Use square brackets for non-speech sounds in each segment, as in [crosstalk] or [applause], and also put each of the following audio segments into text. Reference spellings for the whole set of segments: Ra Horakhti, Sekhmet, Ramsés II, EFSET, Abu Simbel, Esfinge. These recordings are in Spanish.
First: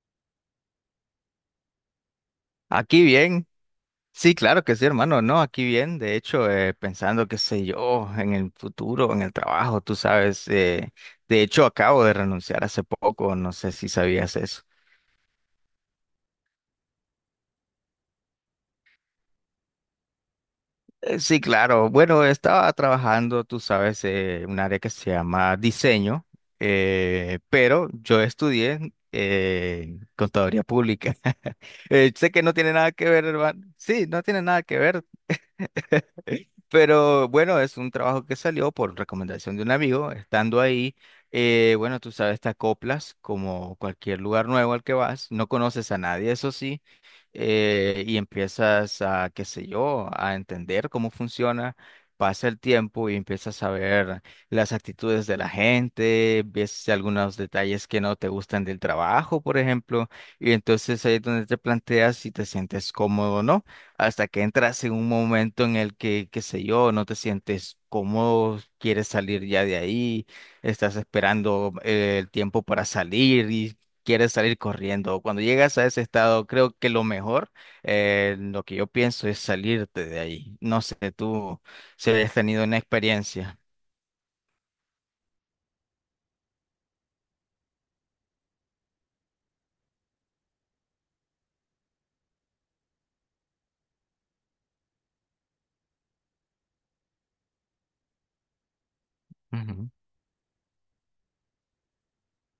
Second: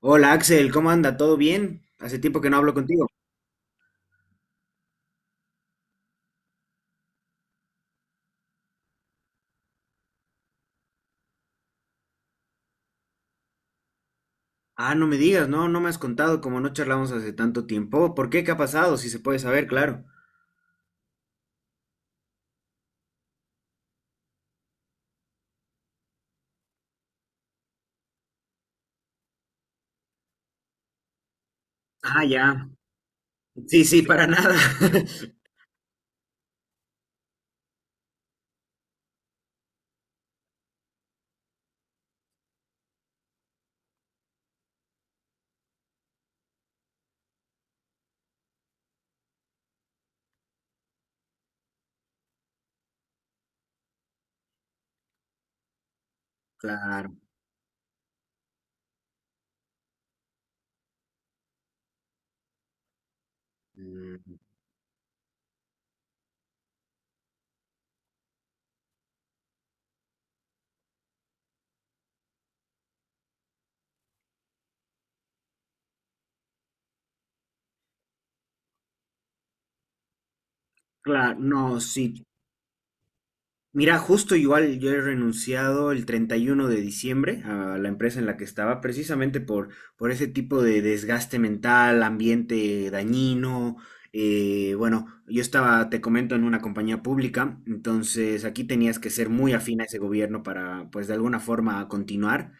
Hola Axel, ¿cómo anda? ¿Todo bien? Hace tiempo que no hablo Aquí contigo. bien, sí, claro que sí, hermano, no, aquí bien, de hecho, pensando, qué sé yo, en el futuro, en el trabajo, tú sabes, de hecho, acabo de renunciar hace poco, no sé si sabías eso. Ah, no me digas, no, no me has contado como no charlamos hace tanto tiempo. ¿Por qué? ¿Qué ha pasado? Si se puede saber, claro. Sí, claro, bueno, estaba trabajando, tú sabes, un área que se llama diseño, pero yo estudié contaduría pública. [laughs] Ah, Sé que no ya. tiene nada que ver, hermano, Sí, sí, sí, no para tiene nada. nada que ver. [laughs] Pero bueno, es un trabajo que salió por recomendación de un amigo. Estando ahí, bueno, tú sabes, te acoplas como cualquier lugar nuevo al que vas. No conoces a nadie, eso sí. Y empiezas a, qué sé yo, a entender cómo funciona. Pasa el tiempo y empiezas a ver las actitudes de la gente, ves Claro. algunos detalles que no te gustan del trabajo, por ejemplo, y entonces ahí es donde te planteas si te sientes cómodo o no, hasta Mm, que entras en un momento en el que, qué sé yo, no te sientes cómodo, quieres salir ya de ahí, estás esperando el tiempo para salir y quieres salir corriendo. Cuando llegas a ese estado, creo que lo mejor, lo que yo pienso es salirte de ahí. No sé, claro, tú no, si sí. has tenido una experiencia. Mira, justo igual yo he renunciado el 31 de diciembre a la empresa en la que estaba, precisamente por ese tipo de desgaste mental, ambiente dañino. Bueno, yo estaba, te comento, en una compañía pública, entonces aquí tenías que ser muy afín a Ujú, ese gobierno para, pues, de alguna forma continuar.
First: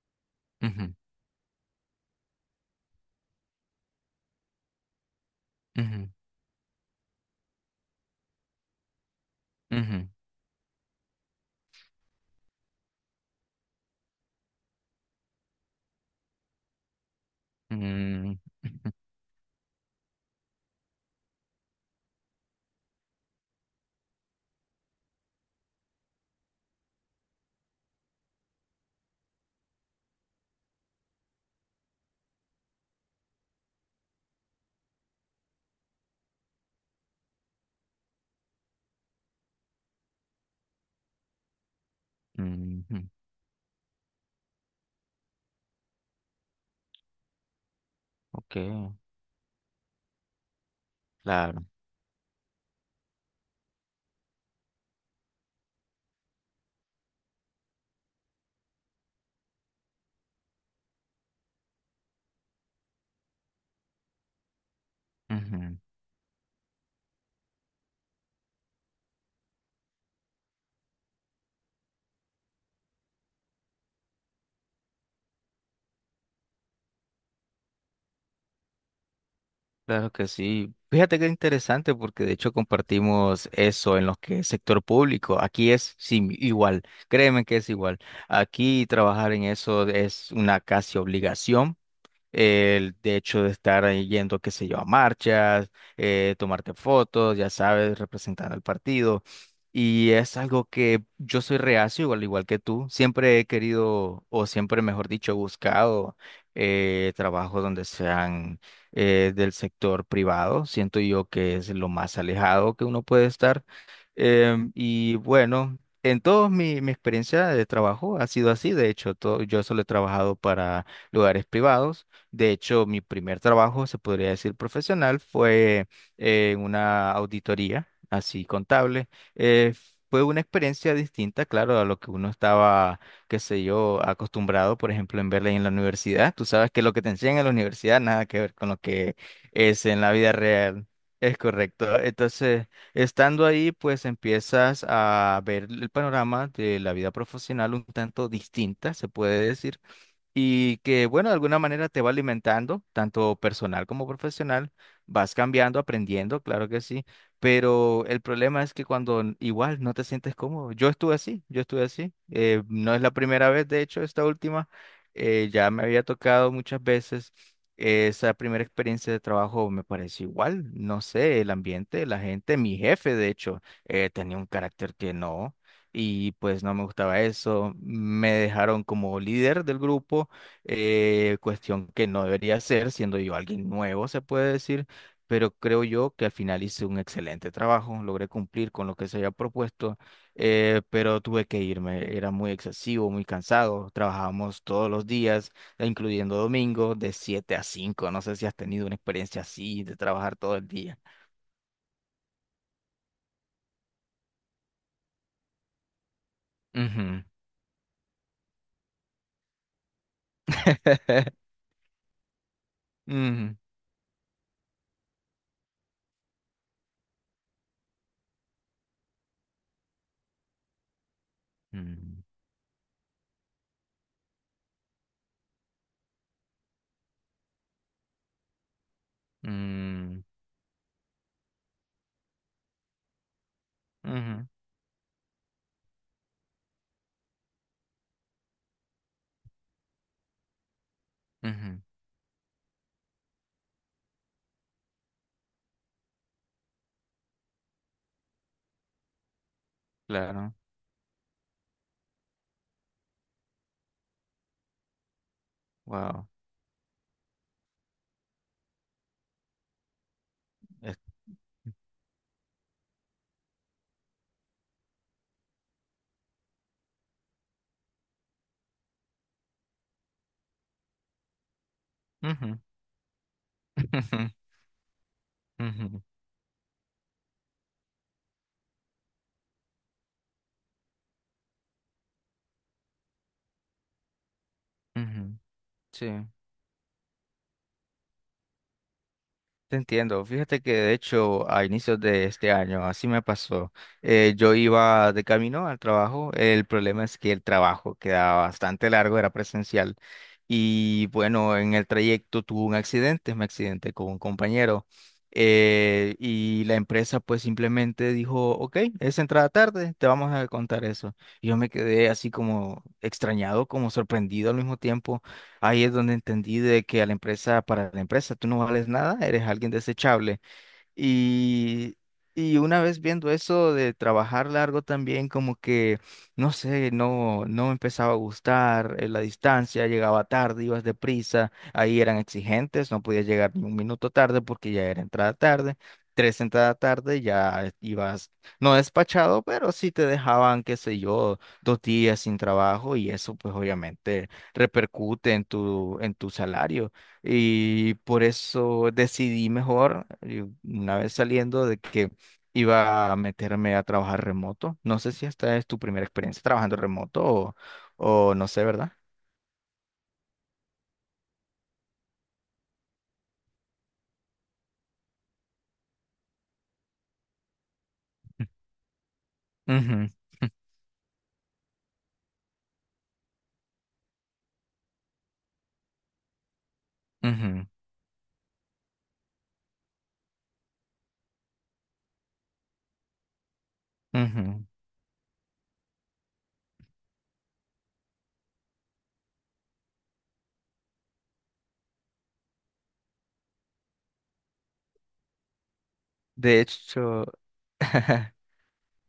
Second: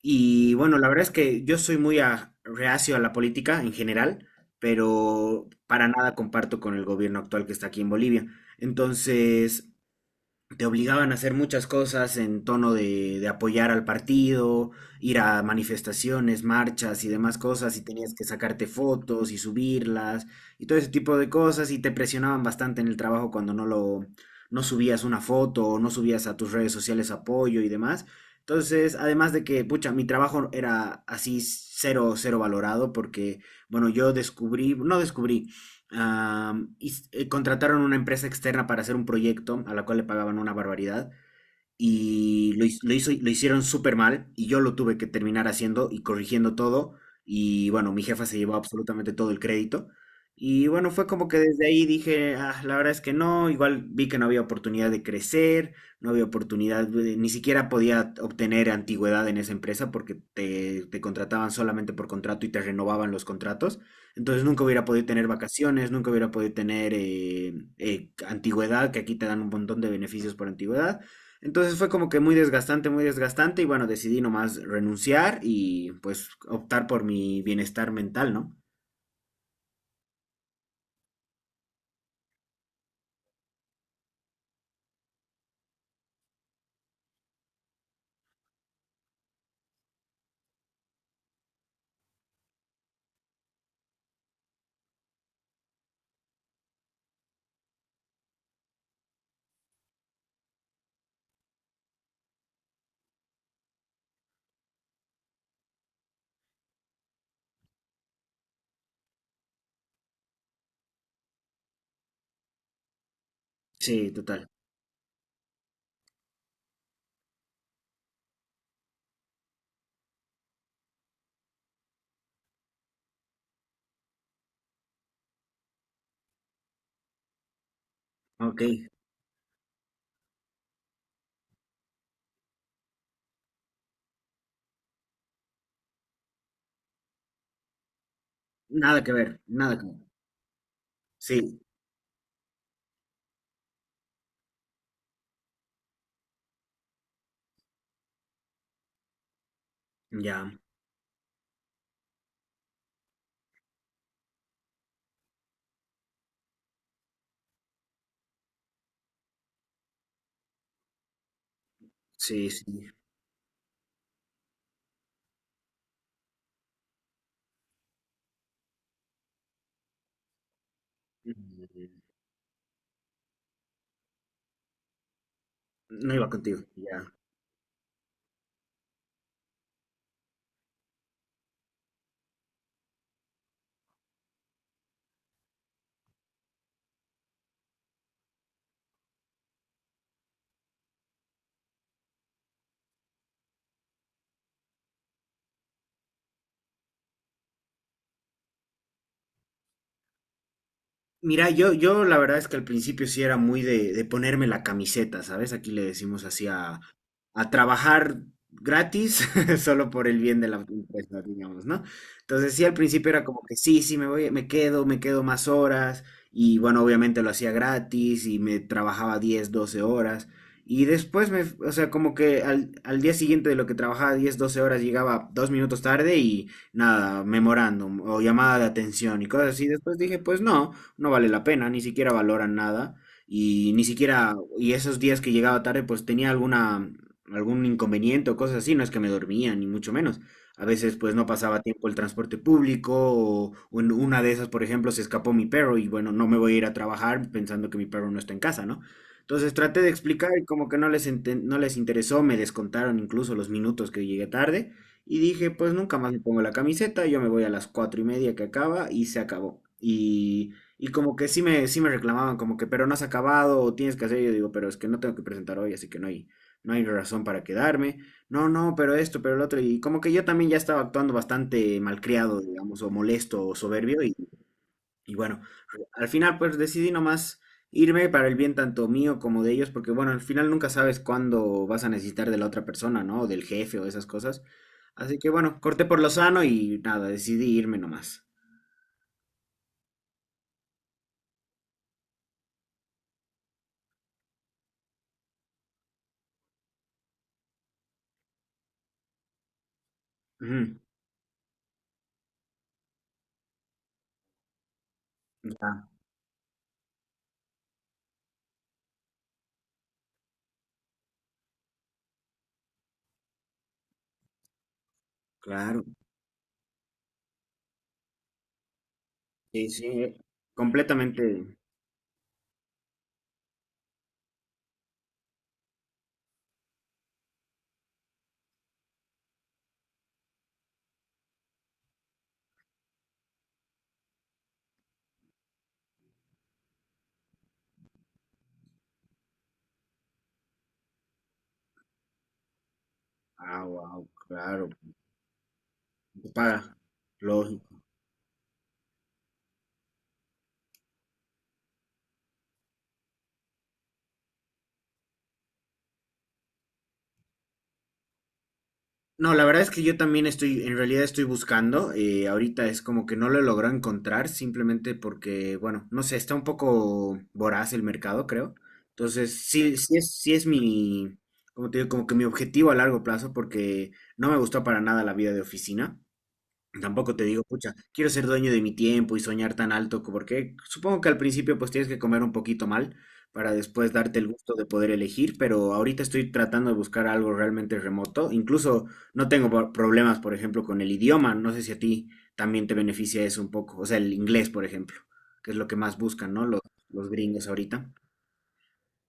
Y bueno, la ujú, verdad es que yo soy muy reacio a la política en general, pero para ujú, nada comparto con el gobierno actual que está aquí en Bolivia. Entonces ujú, te obligaban a hacer muchas cosas en tono de apoyar al partido, ir a manifestaciones, marchas y demás cosas, y tenías que mm, sacarte ujú, fotos y subirlas y todo ese tipo de cosas, y te presionaban bastante en el trabajo cuando no lo, no subías una foto o no subías a tus redes sociales apoyo y demás. Entonces, además de que, pucha, mi trabajo era así cero, cero valorado porque, bueno, yo descubrí, no descubrí, Y contrataron una empresa externa para hacer un proyecto a la cual le pagaban una barbaridad y lo, his- lo ujú, hizo, lo hicieron súper mal y yo lo tuve que terminar haciendo y corrigiendo todo. Y bueno, mi jefa se llevó ok, absolutamente todo el crédito y bueno, fue como que claro. desde ahí dije, "Ah, la verdad es que no, igual vi que no había oportunidad de crecer, no había oportunidad, ni siquiera podía obtener antigüedad en esa empresa porque te contrataban solamente por contrato y te renovaban los contratos, entonces nunca hubiera podido tener vacaciones, nunca hubiera podido tener antigüedad, que aquí te dan un montón de beneficios por antigüedad. Entonces fue como que muy desgastante y bueno, decidí nomás renunciar y pues optar por mi bienestar mental, ¿no? Claro que sí. Fíjate que interesante, porque de hecho compartimos eso en lo que es sector público. Aquí es sí, igual, créeme que es igual. Aquí trabajar en eso es una casi obligación. El de hecho de estar ahí yendo, qué sé yo, a marchas, tomarte fotos, ya sabes, representando al partido. Y es algo que yo soy reacio, al igual que tú. Siempre he querido, o siempre, mejor dicho, he buscado trabajos donde sean del sector privado. Siento yo que es lo más alejado que uno puede estar. Sí, total. Y bueno, en toda mi experiencia de trabajo ha sido así. De hecho, todo, yo solo he trabajado para lugares privados. De hecho, mi primer trabajo, se podría decir profesional, fue en una auditoría, así OK. contable. Eh, Fue una experiencia distinta, claro, a lo que uno estaba, qué sé yo, acostumbrado, por ejemplo, en Berlín en la universidad. Tú sabes que lo que te enseñan en la universidad nada que ver con lo Nada que que ver, nada que es ver. en la vida real. Es Sí, correcto. Entonces, estando ahí, pues empiezas a ver el panorama de la vida profesional un tanto distinta, se puede decir, ya. y que, bueno, de alguna manera te va alimentando, tanto personal como profesional, vas cambiando, aprendiendo, claro que sí, pero el problema es que cuando igual no te sientes cómodo, yo estuve así, Sí, sí. no es la primera vez, de hecho, esta última, ya me había tocado muchas veces. Esa primera experiencia de trabajo me pareció igual, no sé, el Mm, ambiente, la gente, mi jefe, de hecho, tenía un carácter que no, no iba y pues contigo, no me ya. gustaba eso. Me dejaron como líder del grupo, cuestión que no debería ser, siendo yo alguien nuevo, se puede decir, pero creo yo que al final hice un excelente trabajo, logré cumplir con lo que se había propuesto, pero tuve que irme, era muy excesivo, muy cansado, trabajábamos todos los días, e incluyendo domingo, de 7 a cinco. No sé si has tenido una experiencia así de trabajar todo el día. Mira, yo la verdad es que al principio sí era muy de ponerme la camiseta, ¿sabes? Aquí le decimos así a, Ujú. a trabajar gratis, [laughs] solo por el bien de la empresa, [laughs] digamos, ¿no? Entonces sí, al principio era como que Ujú. sí, sí, me voy, me quedo más horas, y bueno, obviamente lo hacía gratis y me trabajaba 10 12 horas, y después o sea, como Ujú. que al día siguiente de lo que trabajaba 10 12 horas llegaba 2 minutos tarde y nada, memorándum o llamada de atención y cosas así. Después dije, pues no vale la pena, ni siquiera valoran nada y ni Ujú. Ujú. siquiera, y esos días que llegaba tarde pues tenía alguna, algún inconveniente o cosas así, no es que me dormía, ni mucho menos. A veces pues no pasaba Ujú, tiempo el transporte público o en una de esas, por ejemplo, se escapó mi perro y bueno, no me voy a ir a trabajar pensando que mi perro no está en casa, ¿no? Entonces traté de explicar y claro, como que no les interesó, me descontaron incluso los minutos que llegué tarde y dije, pues nunca más me wow. pongo la camiseta, yo me voy a las 4:30 que acaba y se acabó. Y Es- como que sí me reclamaban, como que, pero no has acabado, o tienes que hacer. Yo digo, pero es que no tengo que presentar hoy, así que no hay razón para quedarme. No, no, pero esto, pero el otro. Y como que yo también ya estaba actuando bastante malcriado, Ujú, digamos, o molesto o soberbio. Y, [laughs] y bueno, ujú, ujú, al final pues decidí nomás irme para el bien tanto mío como de ellos, porque bueno, al final nunca sabes cuándo vas a necesitar de la otra persona, ¿no? O del jefe o esas cosas. Así que ujú, bueno, corté por lo sí. sano y nada, decidí irme nomás. Te entiendo. Fíjate que de hecho a inicios de este año así me pasó. Yo iba de camino al trabajo. El problema es que el trabajo quedaba bastante largo, era presencial. Ujú, Y bueno, en el trayecto tuve un accidente, me accidenté con un compañero. ya, Y la empresa pues simplemente dijo, ok, es entrada tarde, te vamos a contar eso. Y yo me quedé así como extrañado, como sorprendido al mismo tiempo. claro. Ahí es donde entendí de que a la empresa, para la empresa, tú no vales nada, eres Sí, alguien sí, desechable. completamente. Y, y una vez viendo eso de trabajar largo también, como que, no sé, no, no me empezaba a gustar la distancia, llegaba tarde, ibas deprisa, ahí eran exigentes, no podías llegar ni un minuto tarde porque ya era entrada tarde, tres entrada tarde ya ibas, no despachado, pero sí te dejaban, qué sé yo, dos días sin trabajo y eso pues Ah, wow, obviamente claro, repercute en tu para, salario. lógico. Y por eso decidí mejor, y una vez saliendo, de que iba a meterme a trabajar remoto. No sé si esta es tu primera experiencia trabajando remoto o no sé, ¿verdad? No, la verdad es que yo también estoy, en realidad estoy buscando, ahorita es como que no lo logro encontrar, simplemente porque, bueno, no sé, está un poco voraz el mercado, creo. Entonces, sí, sí Ujú, es, sí es mi, como te digo, como que mi objetivo a largo plazo, porque no me gustó para nada la vida de oficina. Tampoco te digo, ujú, pucha, quiero ser dueño de mi tiempo y soñar tan alto, porque supongo que al principio pues tienes que comer un poquito mal para después darte el gusto ujú. de poder elegir, pero ahorita estoy tratando de buscar algo realmente remoto. Incluso no tengo problemas, por ejemplo, con el idioma. No sé si a ti también te beneficia eso un poco. O sea, el inglés, por ejemplo, que es lo que más buscan, ¿no? De Los hecho, gringos ahorita. [laughs]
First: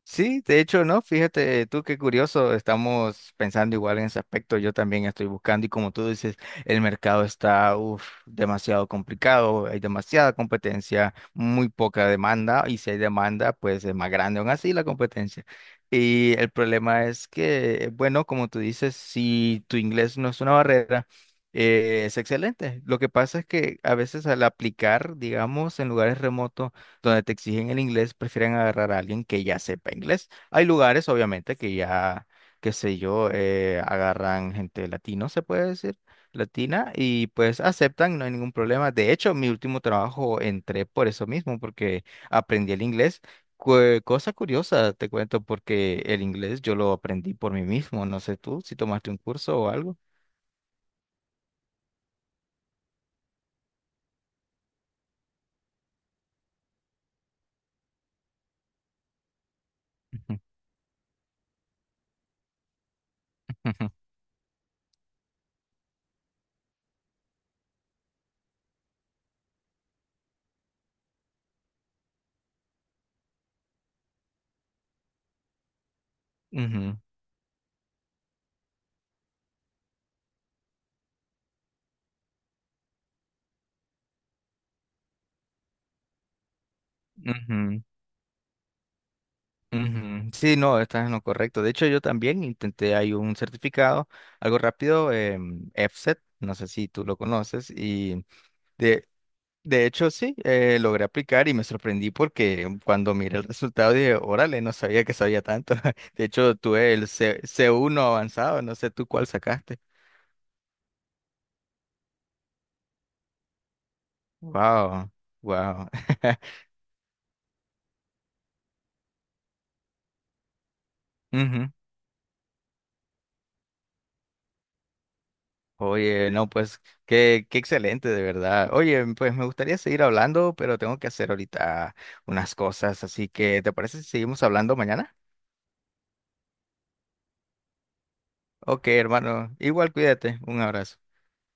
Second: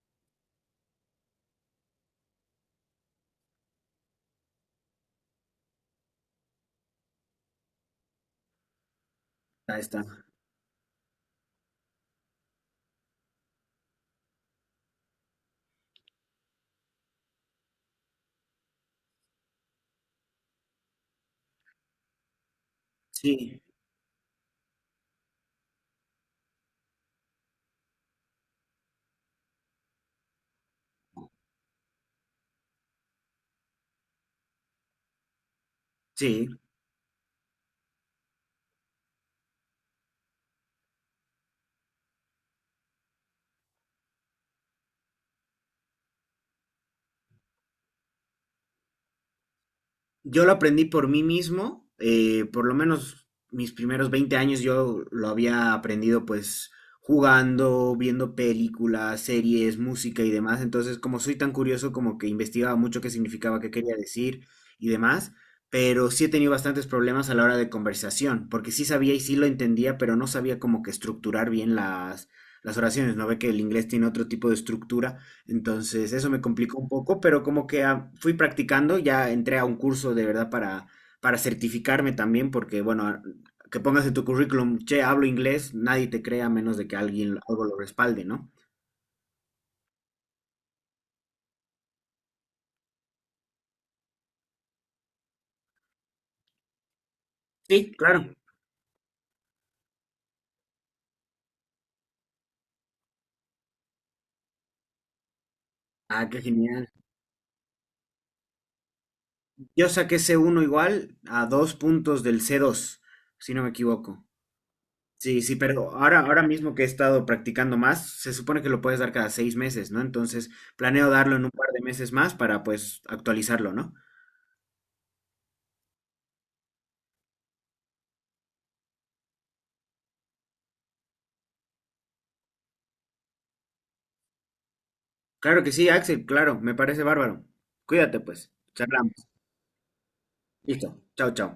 sí, de hecho, no, fíjate tú qué curioso, estamos pensando igual en ese aspecto, yo también estoy buscando y como tú dices, el mercado está uf, demasiado complicado, hay Ahí está. demasiada competencia, muy poca demanda y si hay demanda, pues es más grande aún así la competencia. Y el problema es que, bueno, como tú dices, si tu inglés no es una barrera, es excelente. Lo que pasa es Sí, que a veces al aplicar, digamos, en lugares remotos, donde te exigen el inglés, prefieren agarrar a alguien que ya sepa inglés. Hay lugares, obviamente, que ya, qué sé yo, agarran gente latino, se puede decir, sí. latina, y pues aceptan, no hay ningún problema. De hecho, mi último trabajo entré por eso mismo, porque aprendí el inglés. Cosa curiosa, te cuento, porque el inglés yo lo aprendí por mí mismo. No sé tú si tomaste un curso o algo. Yo lo aprendí por mí mismo, por lo menos mis primeros 20 años yo lo había aprendido pues jugando, viendo películas, series, música y demás. Entonces, como soy tan curioso, como que investigaba mucho qué significaba, qué quería [laughs] decir y demás. Pero sí he tenido bastantes problemas a la hora de conversación, porque sí sabía y sí lo entendía, pero no sabía como que estructurar bien las oraciones. No ve que el inglés tiene otro tipo de estructura entonces, eso me complicó un Ujú, poco, pero como que fui practicando, ya entré a un curso de verdad para, certificarme también, porque bueno, que pongas en tu currículum, che, hablo inglés, nadie te crea a menos de que alguien algo lo ujú, respalde, ¿no? ujú. Sí, no, estás en lo correcto. De hecho, yo también intenté, hay un certificado, algo rápido, EFSET, no sé si tú lo conoces, Sí, y claro. de, de hecho sí, logré aplicar y me sorprendí porque cuando miré el resultado dije, órale, no sabía que sabía tanto. [laughs] De Ah, qué hecho, genial. tuve el C, c uno avanzado, no sé tú cuál sacaste. Yo saqué C1 igual a 2 puntos del C2 si no me equivoco. Wow, Sí, sí, wow. pero ahora, ahora [laughs] mismo que he estado practicando más, se supone que lo puedes dar cada 6 meses, ¿no? Entonces, planeo darlo en un par de meses más para pues actualizarlo, ¿no? Oye, no, pues qué, qué excelente, de verdad. Oye, pues me gustaría seguir hablando, pero tengo que hacer ahorita unas cosas, así que ¿te parece si seguimos hablando mañana? Claro que sí, Axel, claro, me parece bárbaro. Cuídate pues, Ok, charlamos. hermano, igual cuídate, un Listo, abrazo. chao, chao.